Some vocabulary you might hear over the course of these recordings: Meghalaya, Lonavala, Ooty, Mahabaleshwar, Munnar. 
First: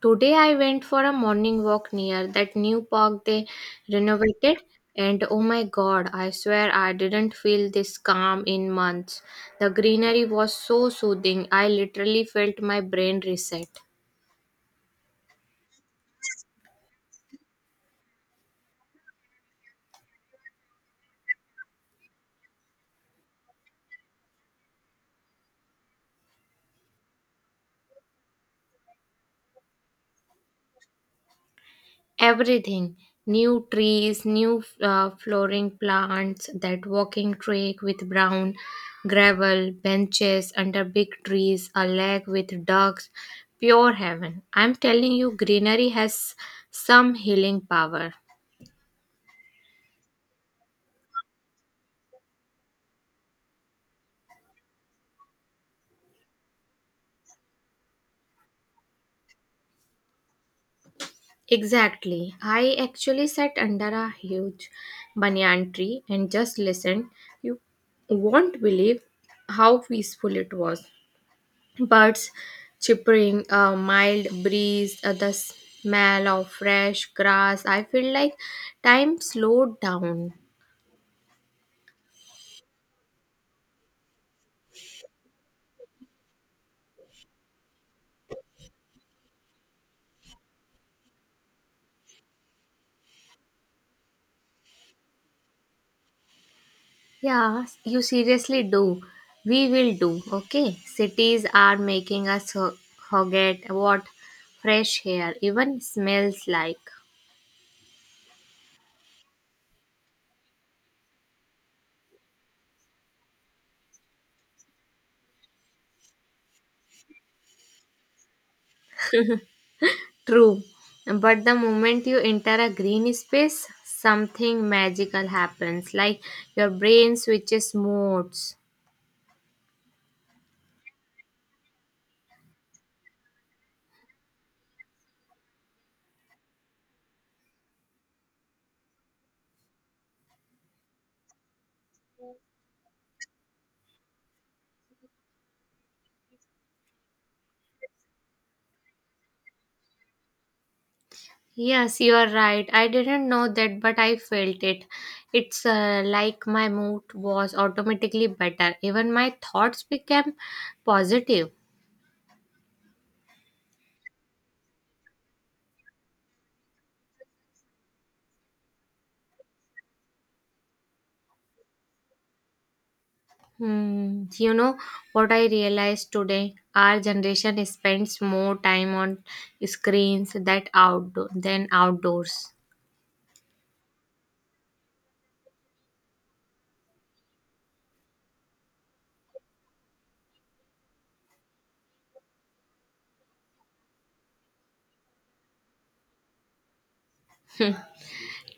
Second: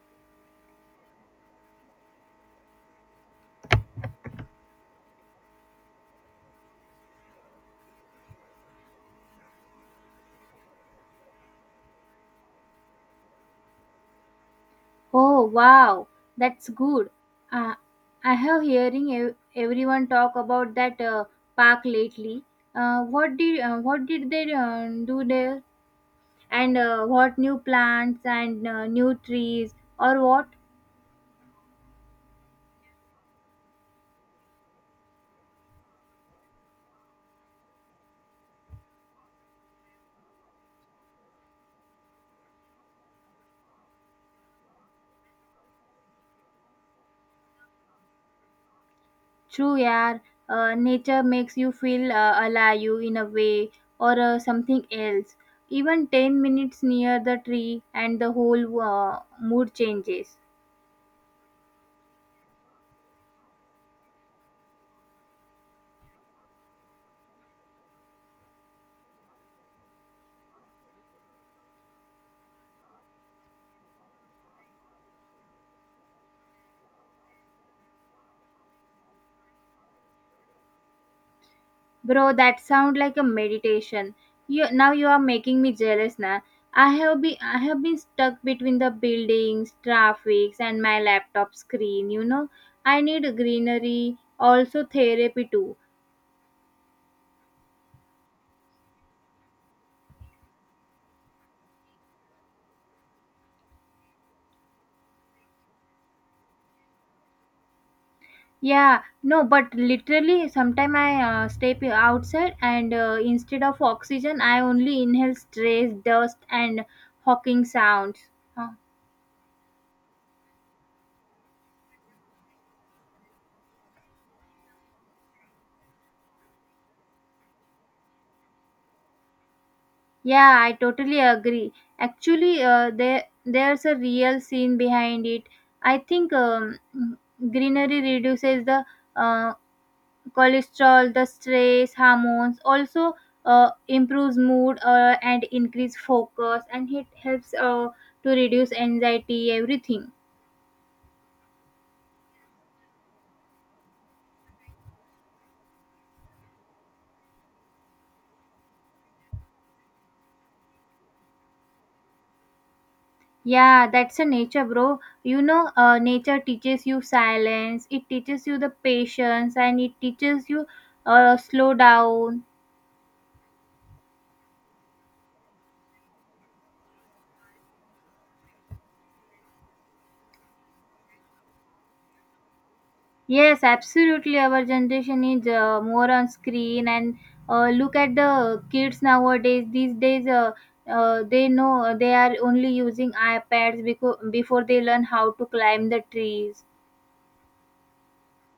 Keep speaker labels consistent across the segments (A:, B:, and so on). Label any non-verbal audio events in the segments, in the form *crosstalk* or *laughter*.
A: Today I went for a morning walk near that new park they renovated and oh my god, I swear I didn't feel this calm in months. The greenery was so soothing. I literally felt my brain reset.
B: Oh wow, that's good. Uh, I have hearing everyone talk about that park lately. What did they do there? And what new plants and new trees or what?
A: Everything, new trees, new flooring, plants, that walking track with brown gravel, benches under big trees, a lake with ducks. Pure heaven, I'm telling you, greenery has some healing power.
B: True, yeah. Nature makes you feel alive in a way or something else. Even 10 minutes near the tree and the whole mood changes.
A: Exactly, I actually sat under a huge banyan tree and just listened. You won't believe how peaceful it was. Birds chirping, a mild breeze, the smell of fresh grass. I feel like time slowed down.
B: Bro, that sound like a meditation. You now you are making me jealous now. I have been stuck between the buildings, traffics and my laptop screen, I need greenery, also therapy too.
A: Yeah, you seriously do. We will do, okay? Cities are making us forget what fresh air even smells like.
B: Yeah, no, but literally sometime I step outside and instead of oxygen I only inhale stress, dust and hawking sounds. Huh?
A: True, but the moment you enter a green space, something magical happens, like your brain switches modes.
B: Yeah, I totally agree. Actually, there's a real scene behind it. I think greenery reduces the uh, cholesterol, the stress hormones, also improves mood and increase focus, and it helps to reduce anxiety. Everything.
A: Yes, you are right. I didn't know that, but I felt it. It's like my mood was automatically better. Even my thoughts became positive.
B: Yeah, that's a nature, bro. You know, nature teaches you silence. It teaches you the patience, and it teaches you slow down.
A: Hmm. You know what I realized today? Our generation spends more time on screens that outdoor than outdoors.
B: Yes, absolutely. Our generation is more on screen, and look at the kids nowadays. These days, they know they are only using iPads because before they learn how to climb the trees.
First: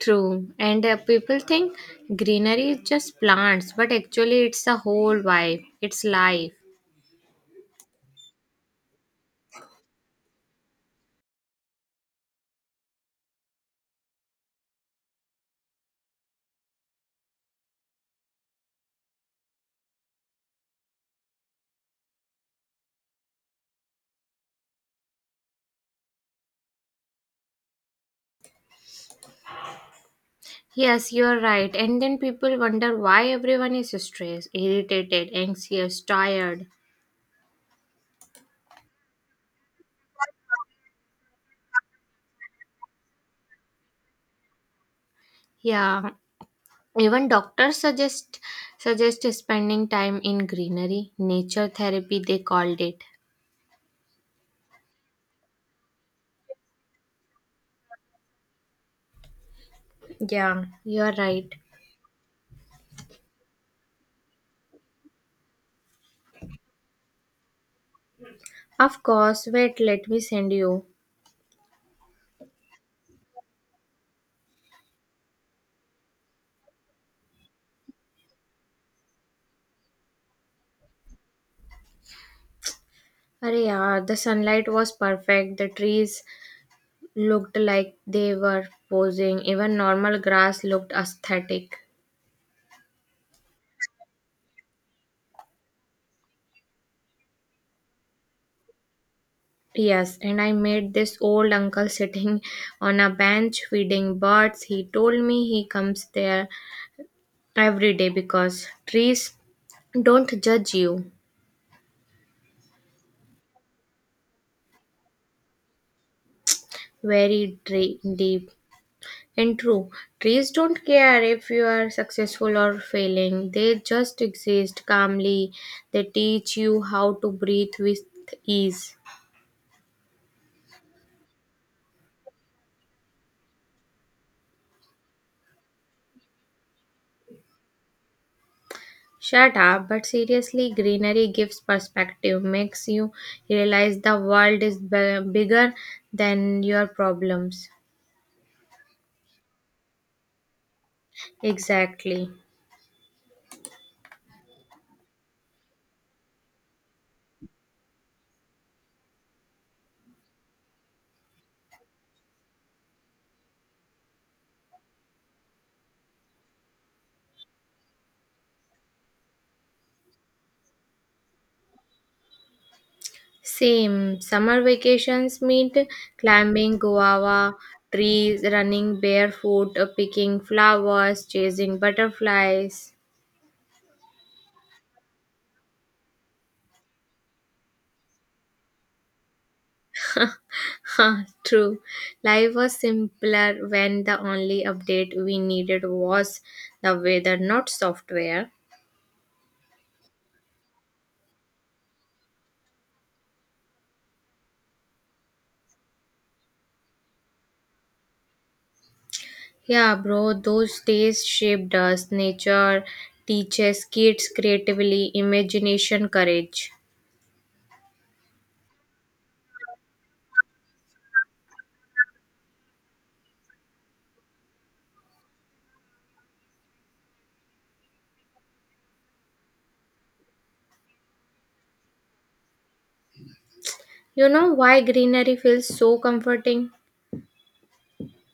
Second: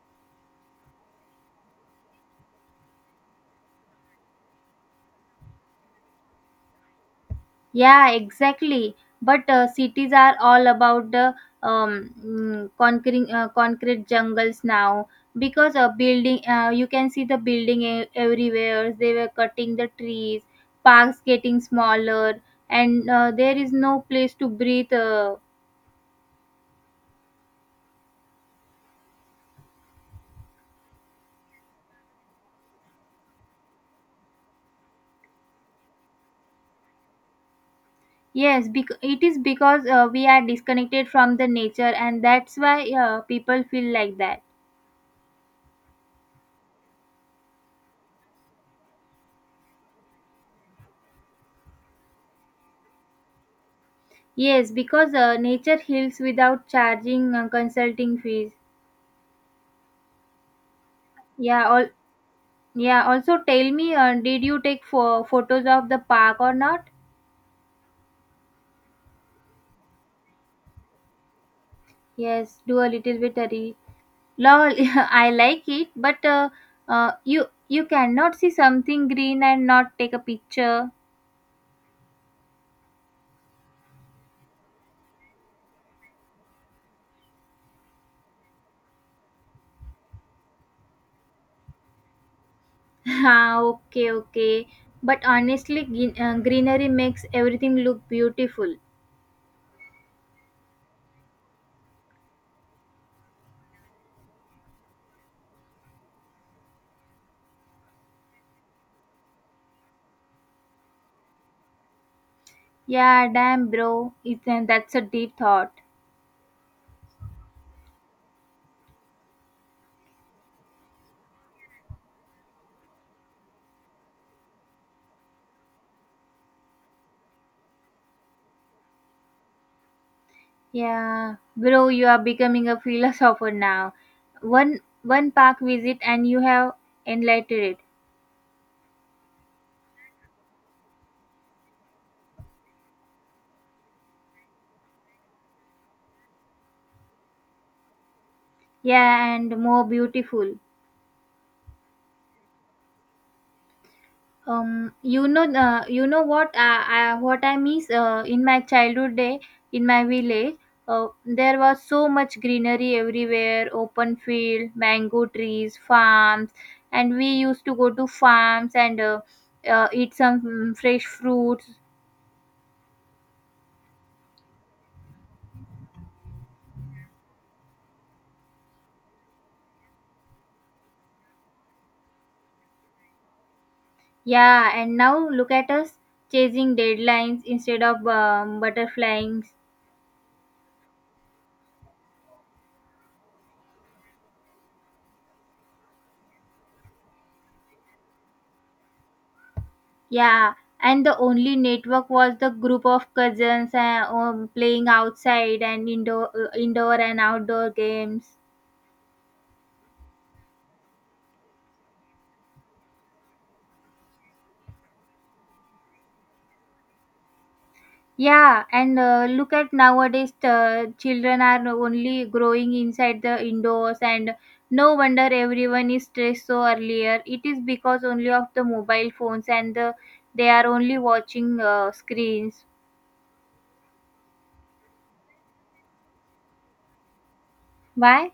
A: True. And people think greenery is just plants, but actually, it's a whole vibe. It's life.
B: Yeah, exactly. But cities are all about the conquering concrete jungles now because a building you can see the building everywhere. They were cutting the trees, parks getting smaller, and there is no place to breathe. Uh,
A: Yes, you're right. And then people wonder why everyone is stressed, irritated, anxious, tired.
B: yes, bec- it is because we are disconnected from the nature, and that's why people feel like that.
A: Yeah. Even doctors suggest spending time in greenery, nature therapy they called it.
B: Yes, because nature heals without charging consulting fees.
A: Yeah, you're right.
B: Yeah, all. Yeah, also tell me, did you take photos of the park or not?
A: Of course, wait, let me send you.
B: Yes, do a little bit hurry. Lol, *laughs* I like it, but you cannot see something green and not take a picture.
A: Arey yaar, the sunlight was perfect. The trees looked like they were posing. Even normal grass looked aesthetic.
B: *laughs* Ah, okay, okay. But honestly, greenery makes everything look beautiful.
A: Yes, and I met this old uncle sitting on a bench feeding birds. He told me he comes there every day because trees don't judge you.
B: Yeah, damn, bro. It's, and that's a deep thought.
A: Very deep and true. Trees don't care if you are successful or failing, they just exist calmly. They teach you how to breathe with ease.
B: Yeah, bro, you are becoming a philosopher now. One park visit and you have enlightened it.
A: Shut up, but seriously, greenery gives perspective, makes you realize the world is bigger than your problems.
B: Yeah, and more beautiful.
A: Exactly.
B: You know what, I what I miss in my childhood day in my village. There was so much greenery everywhere, open field, mango trees, farms, and we used to go to farms and eat some fresh fruits.
A: Same. Summer vacations meet climbing guava trees, running barefoot, picking flowers, chasing butterflies. *laughs*
B: Yeah, and now look at us chasing deadlines instead of butterflies.
A: Huh, true. Life was simpler when the only update we needed was the weather, not software.
B: Yeah, and the only network was the group of cousins playing outside and indoor, indoor and outdoor games.
A: Yeah, bro, those days shaped us. Nature teaches kids creatively, imagination, courage.
B: Yeah, and look at nowadays, the children are only growing inside the indoors, and no wonder everyone is stressed so earlier. It is because only of the mobile phones and the, they are only watching screens.
A: You know why greenery feels so comforting?
B: Why?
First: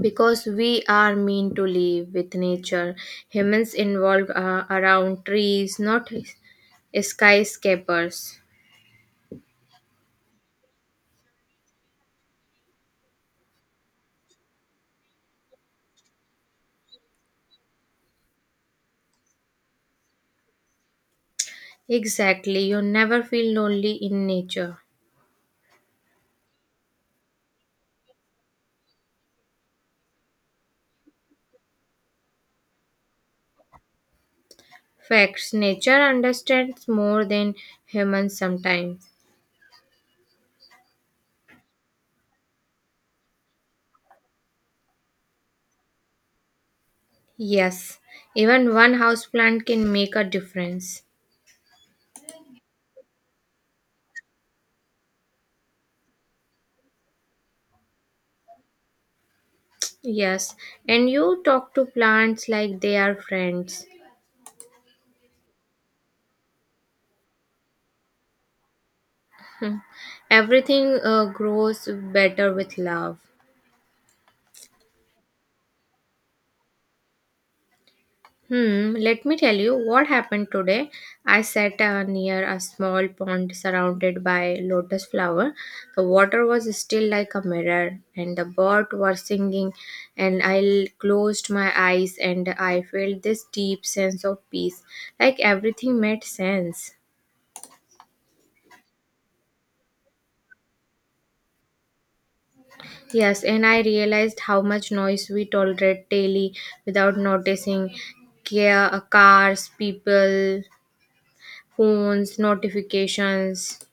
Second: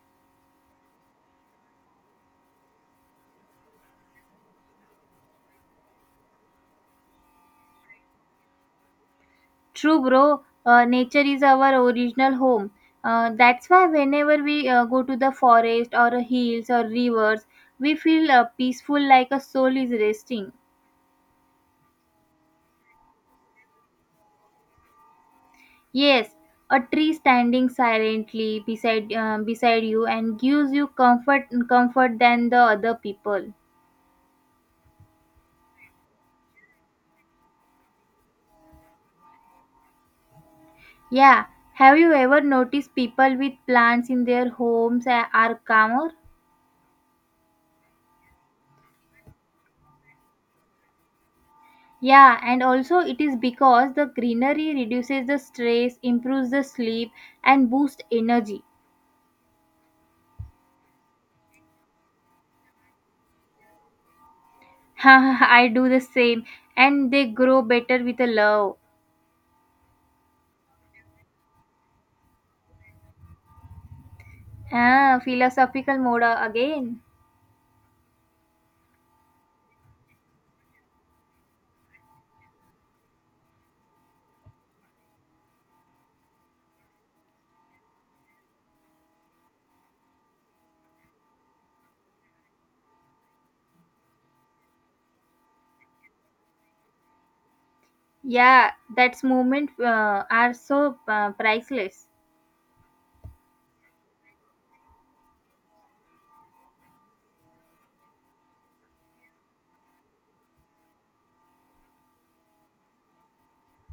A: Because we are meant to live with nature. Humans involved around trees, not skyscrapers.
B: True, bro. Nature is our original home. That's why whenever we go to the forest or hills or rivers, we feel peaceful like a soul is resting.
A: Exactly, you never feel lonely in nature.
B: Yes, a tree standing silently beside you and gives you comfort than the other people.
A: Facts. Nature understands more than humans sometimes.
B: Yeah, have you ever noticed people with plants in their homes are calmer?
A: Yes, even one houseplant can make a difference.
B: Yeah, and also it is because the greenery reduces the stress, improves the sleep, and boosts energy.
A: Yes, and you talk to plants like they are friends.
B: *laughs* I do the same, and they grow better with a love.
A: Hmm. Everything grows better with love.
B: Ah, philosophical mode again.
A: Hmm, let me tell you what happened today. I sat near a small pond surrounded by lotus flower. The water was still like a mirror and the birds were singing and I closed my eyes and I felt this deep sense of peace. Like everything made sense.
B: Yeah, that's moment are so priceless.
A: Yes, and I realized how much noise we tolerate daily without noticing. Cars, people, phones, notifications.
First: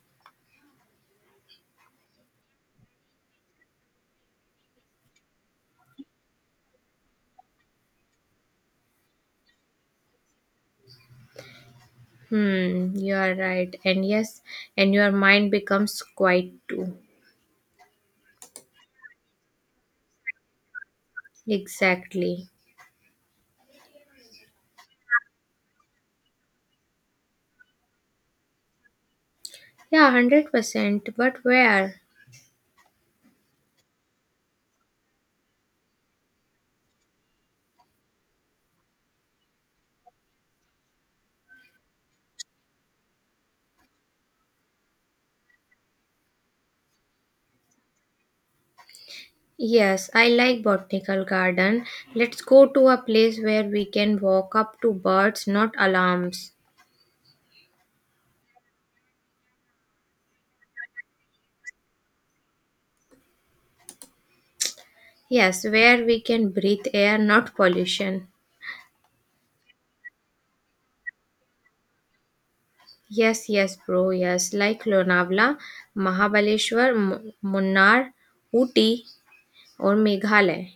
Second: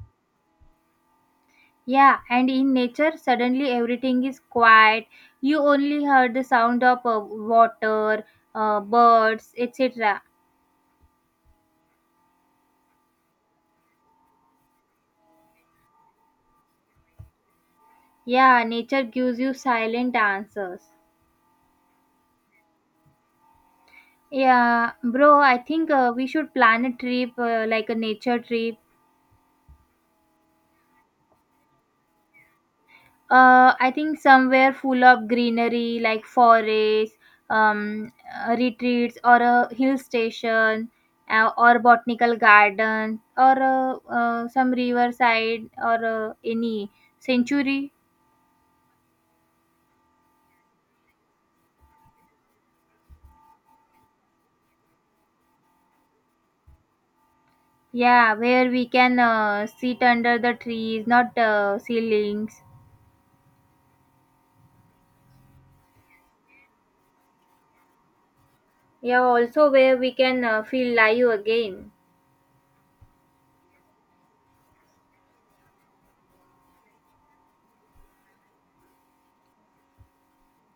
B: Yeah, and in nature, suddenly everything is quiet. You only heard the sound of water, birds, etc.
A: Hmm, you are right. And yes, and your mind becomes quiet too.
B: Yeah, nature gives you silent answers.
A: Exactly.
B: Yeah, bro, I think we should plan a trip, like a nature trip.
A: Yeah, 100%. But where?
B: I think somewhere full of greenery, like forests, um, retreats, or a hill station, or botanical garden, or some riverside, or any sanctuary.
A: Yes, I like botanical garden. Let's go to a place where we can walk up to birds, not alarms.
B: Yeah, where we can sit under the trees, not ceilings.
A: Yes, where we can breathe air, not pollution.
B: Yeah, also where we can feel live again.
A: Yes, yes, bro. Yes, like Lonavala, Mahabaleshwar, Munnar, Ooty, or Meghalaya.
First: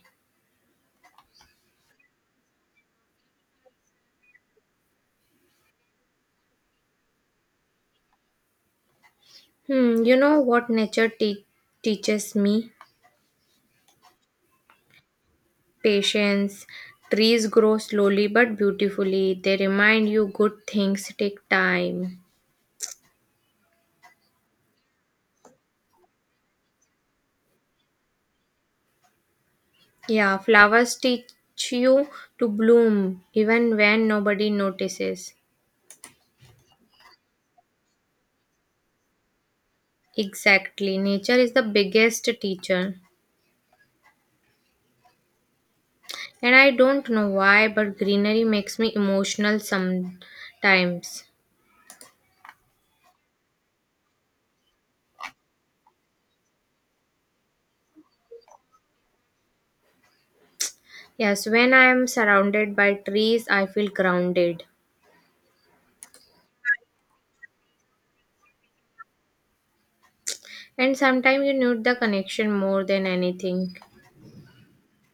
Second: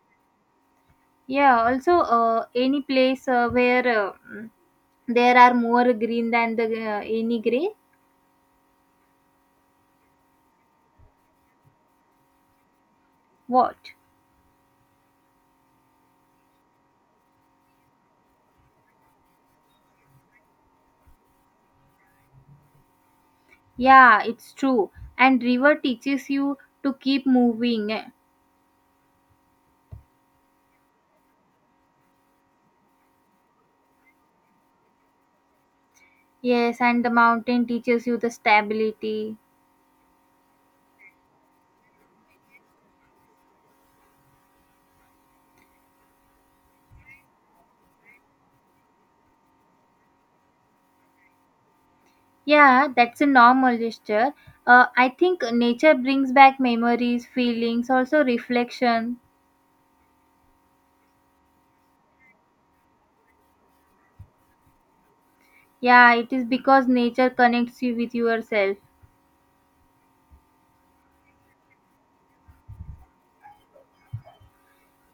B: Yeah, also any place where there are more green than the any gray.
A: Hmm, you know what nature teaches me?
B: What?
A: Patience. Trees grow slowly but beautifully. They remind you good things take time.
B: Yeah, it's true. And river teaches you to keep moving.
A: Yeah, flowers teach you to bloom even when nobody notices.
B: Yes, and the mountain teaches you the stability.
A: Exactly. Nature is the biggest teacher. And I don't know why, but greenery makes me emotional sometimes.
B: Yeah, that's a normal gesture. I think nature brings back memories, feelings, also reflection.
A: Yes, when I am surrounded by trees, I feel grounded.
B: Yeah, it is because nature connects you with yourself.
A: And sometimes you need the connection more than anything.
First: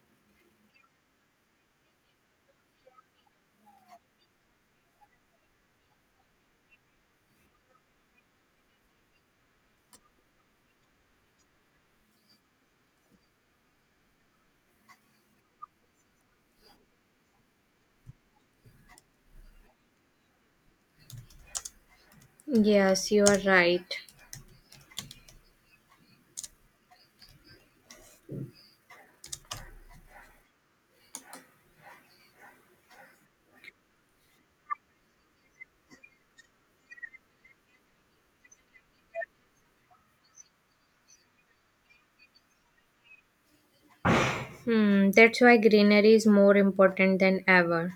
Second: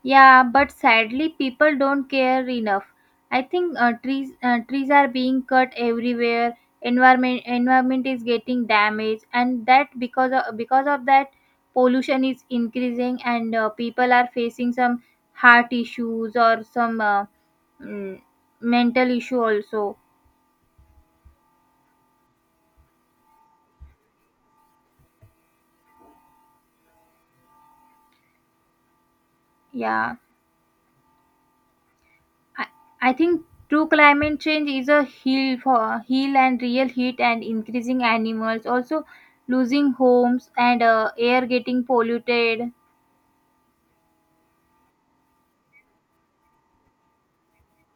B: Yeah, but sadly, people don't care enough. I think trees are being cut everywhere. Environment is getting damaged, and that because of that, pollution is increasing, and people are facing some heart issues or some mm, mental issue also.
A: Yes, you are right.
B: Yeah. I, I think true climate change is a heel for heel and real heat and increasing animals also losing homes and air getting polluted.
A: Hmm, that's why greenery is more important than ever.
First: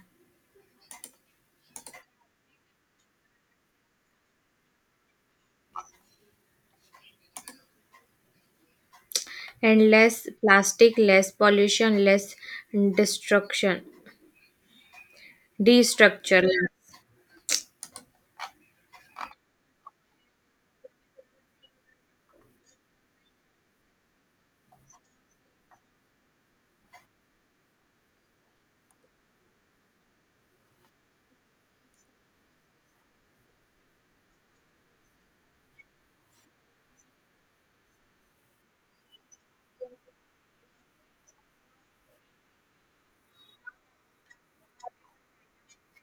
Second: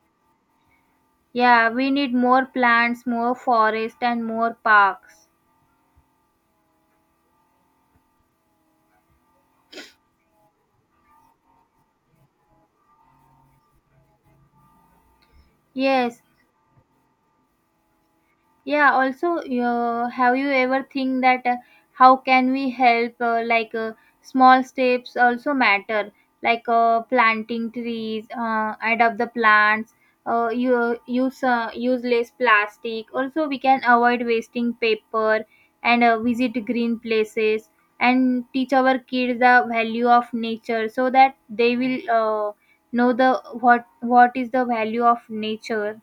B: Yeah, we need more plants, more forest and more parks.
A: And less plastic, less pollution, less destruction,
B: Yes.
A: destructure.
B: Yeah, also, have you ever think that how can we help? Like small steps also matter, like planting trees, adopt the plants, you use use less plastic. Also, we can avoid wasting paper and visit green places and teach our kids the value of nature so that they will know the what is the value of nature.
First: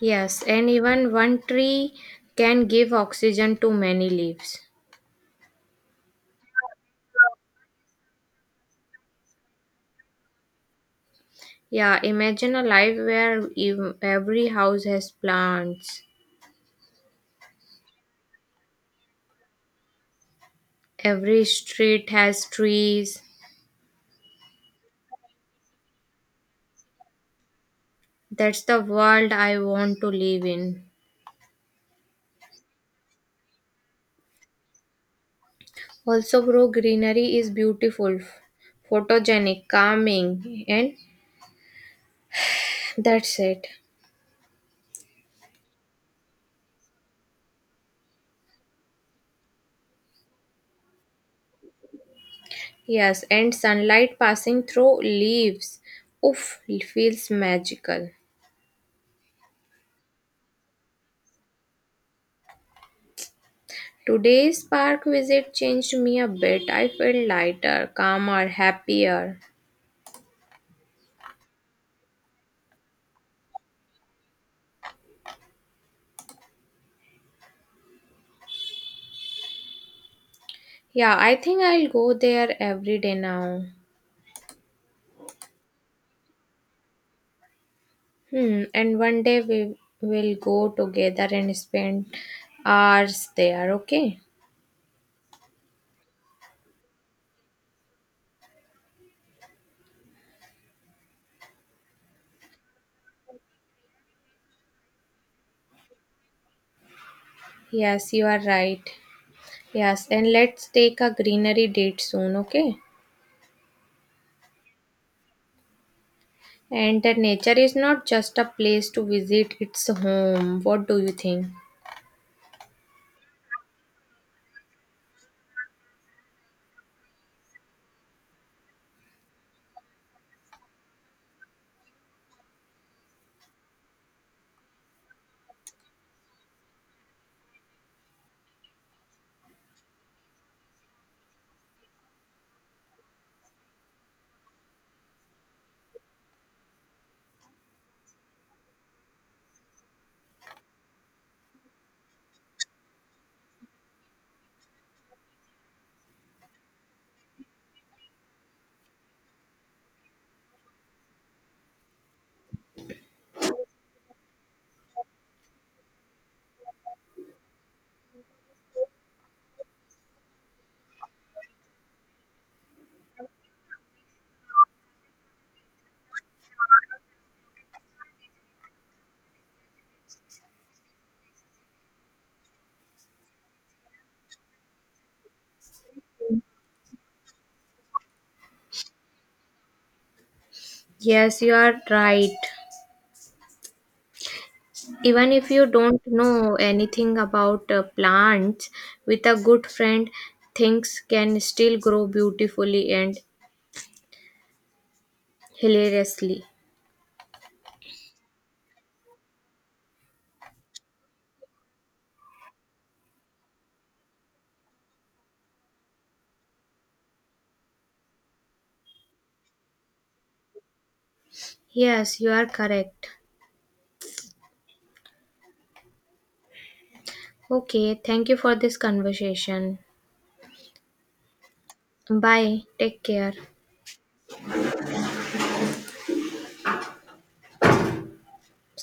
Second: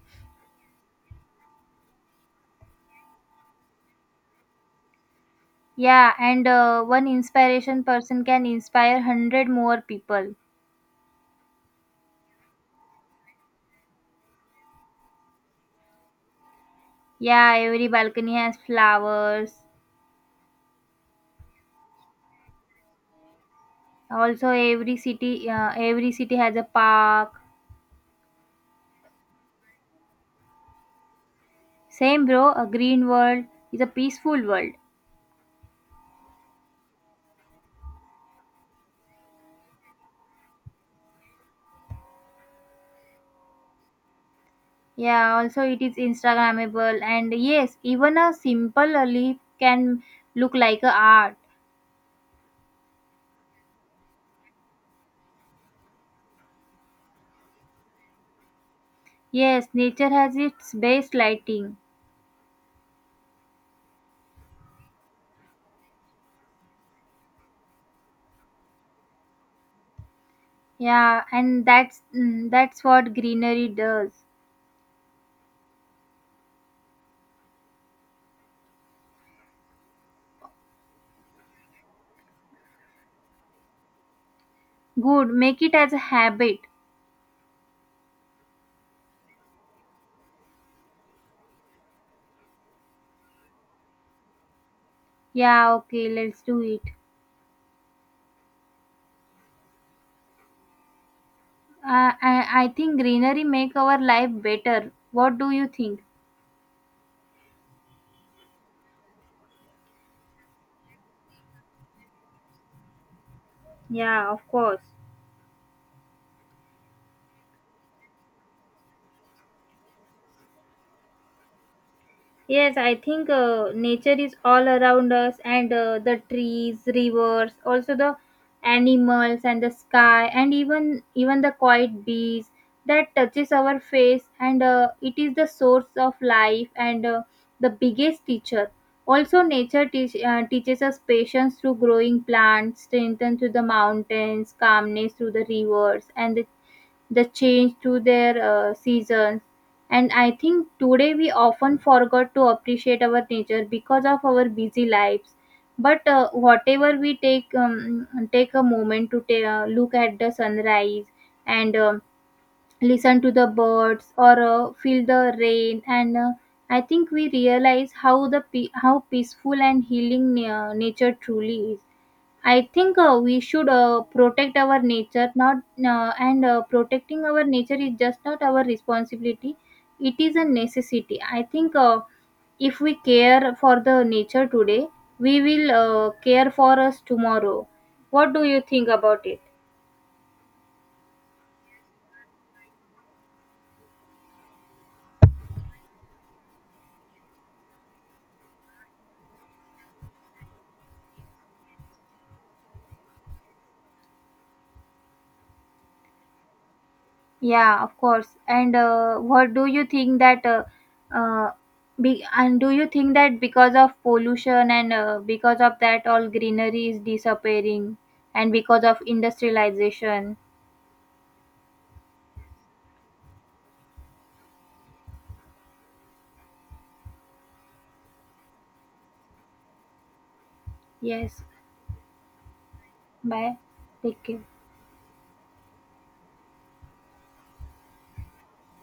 A: Yes, and even one tree can give oxygen to many leaves.
B: Yeah, and one inspiration person can inspire 100 more people.
A: Yeah, imagine a life where every house has plants,
B: Yeah, every balcony has flowers.
A: every street has trees.
B: Also every city has a park.
A: That's the world I want to live in.
B: Same bro, a green world is a peaceful world.
A: Also bro, greenery is beautiful, photogenic, calming, and that's it.
B: Yeah, also it is instagrammable and yes, even a simple leaf can look like a art.
A: Yes, and sunlight passing through leaves. Oof, feels magical.
B: Yes, nature has its best lighting.
A: Today's park visit changed me a bit. I felt lighter, calmer, happier.
B: Yeah, and that's what greenery does.
A: Yeah, I think I'll go there every day now.
B: Good, make it as a habit.
A: Hmm, and one day we will go together and spend hours there, okay?
B: Yeah, okay, let's do it. I think greenery make our life better. What do you think?
A: Yes, you are right. Yes, and let's take a greenery date soon, okay?
B: Yeah, of course.
A: And the nature is not just a place to visit, it's a home. What do you think?
B: Yes, I think nature is all around us, and the trees, rivers, also the animals and the sky, and even the quiet breeze that touches our face, and it is the source of life and the biggest teacher. Also, teaches us patience through growing plants, strength through the mountains, calmness through the rivers, and the change to their seasons. And I think today we often forgot to appreciate our nature because of our busy lives, but whatever we take take a moment to look at the sunrise and listen to the birds or feel the rain, and I think we realize how how peaceful and healing nature truly is. I think we should protect our nature, not and protecting our nature is just not our responsibility. It is a necessity. I think if we care for the nature today, we will care for us tomorrow. What do you think about it?
A: Yes, you are right. Even if you don't know anything about plants, with a good friend, things can still grow beautifully and hilariously.
B: Yeah, of course. And what do you think that uh, and do you think that because of pollution and because of that all greenery is disappearing and because of industrialization?
A: Yes, you are correct. Okay, thank you for this conversation.
B: Yes.
A: Bye. Take care.
B: Bye. Take care.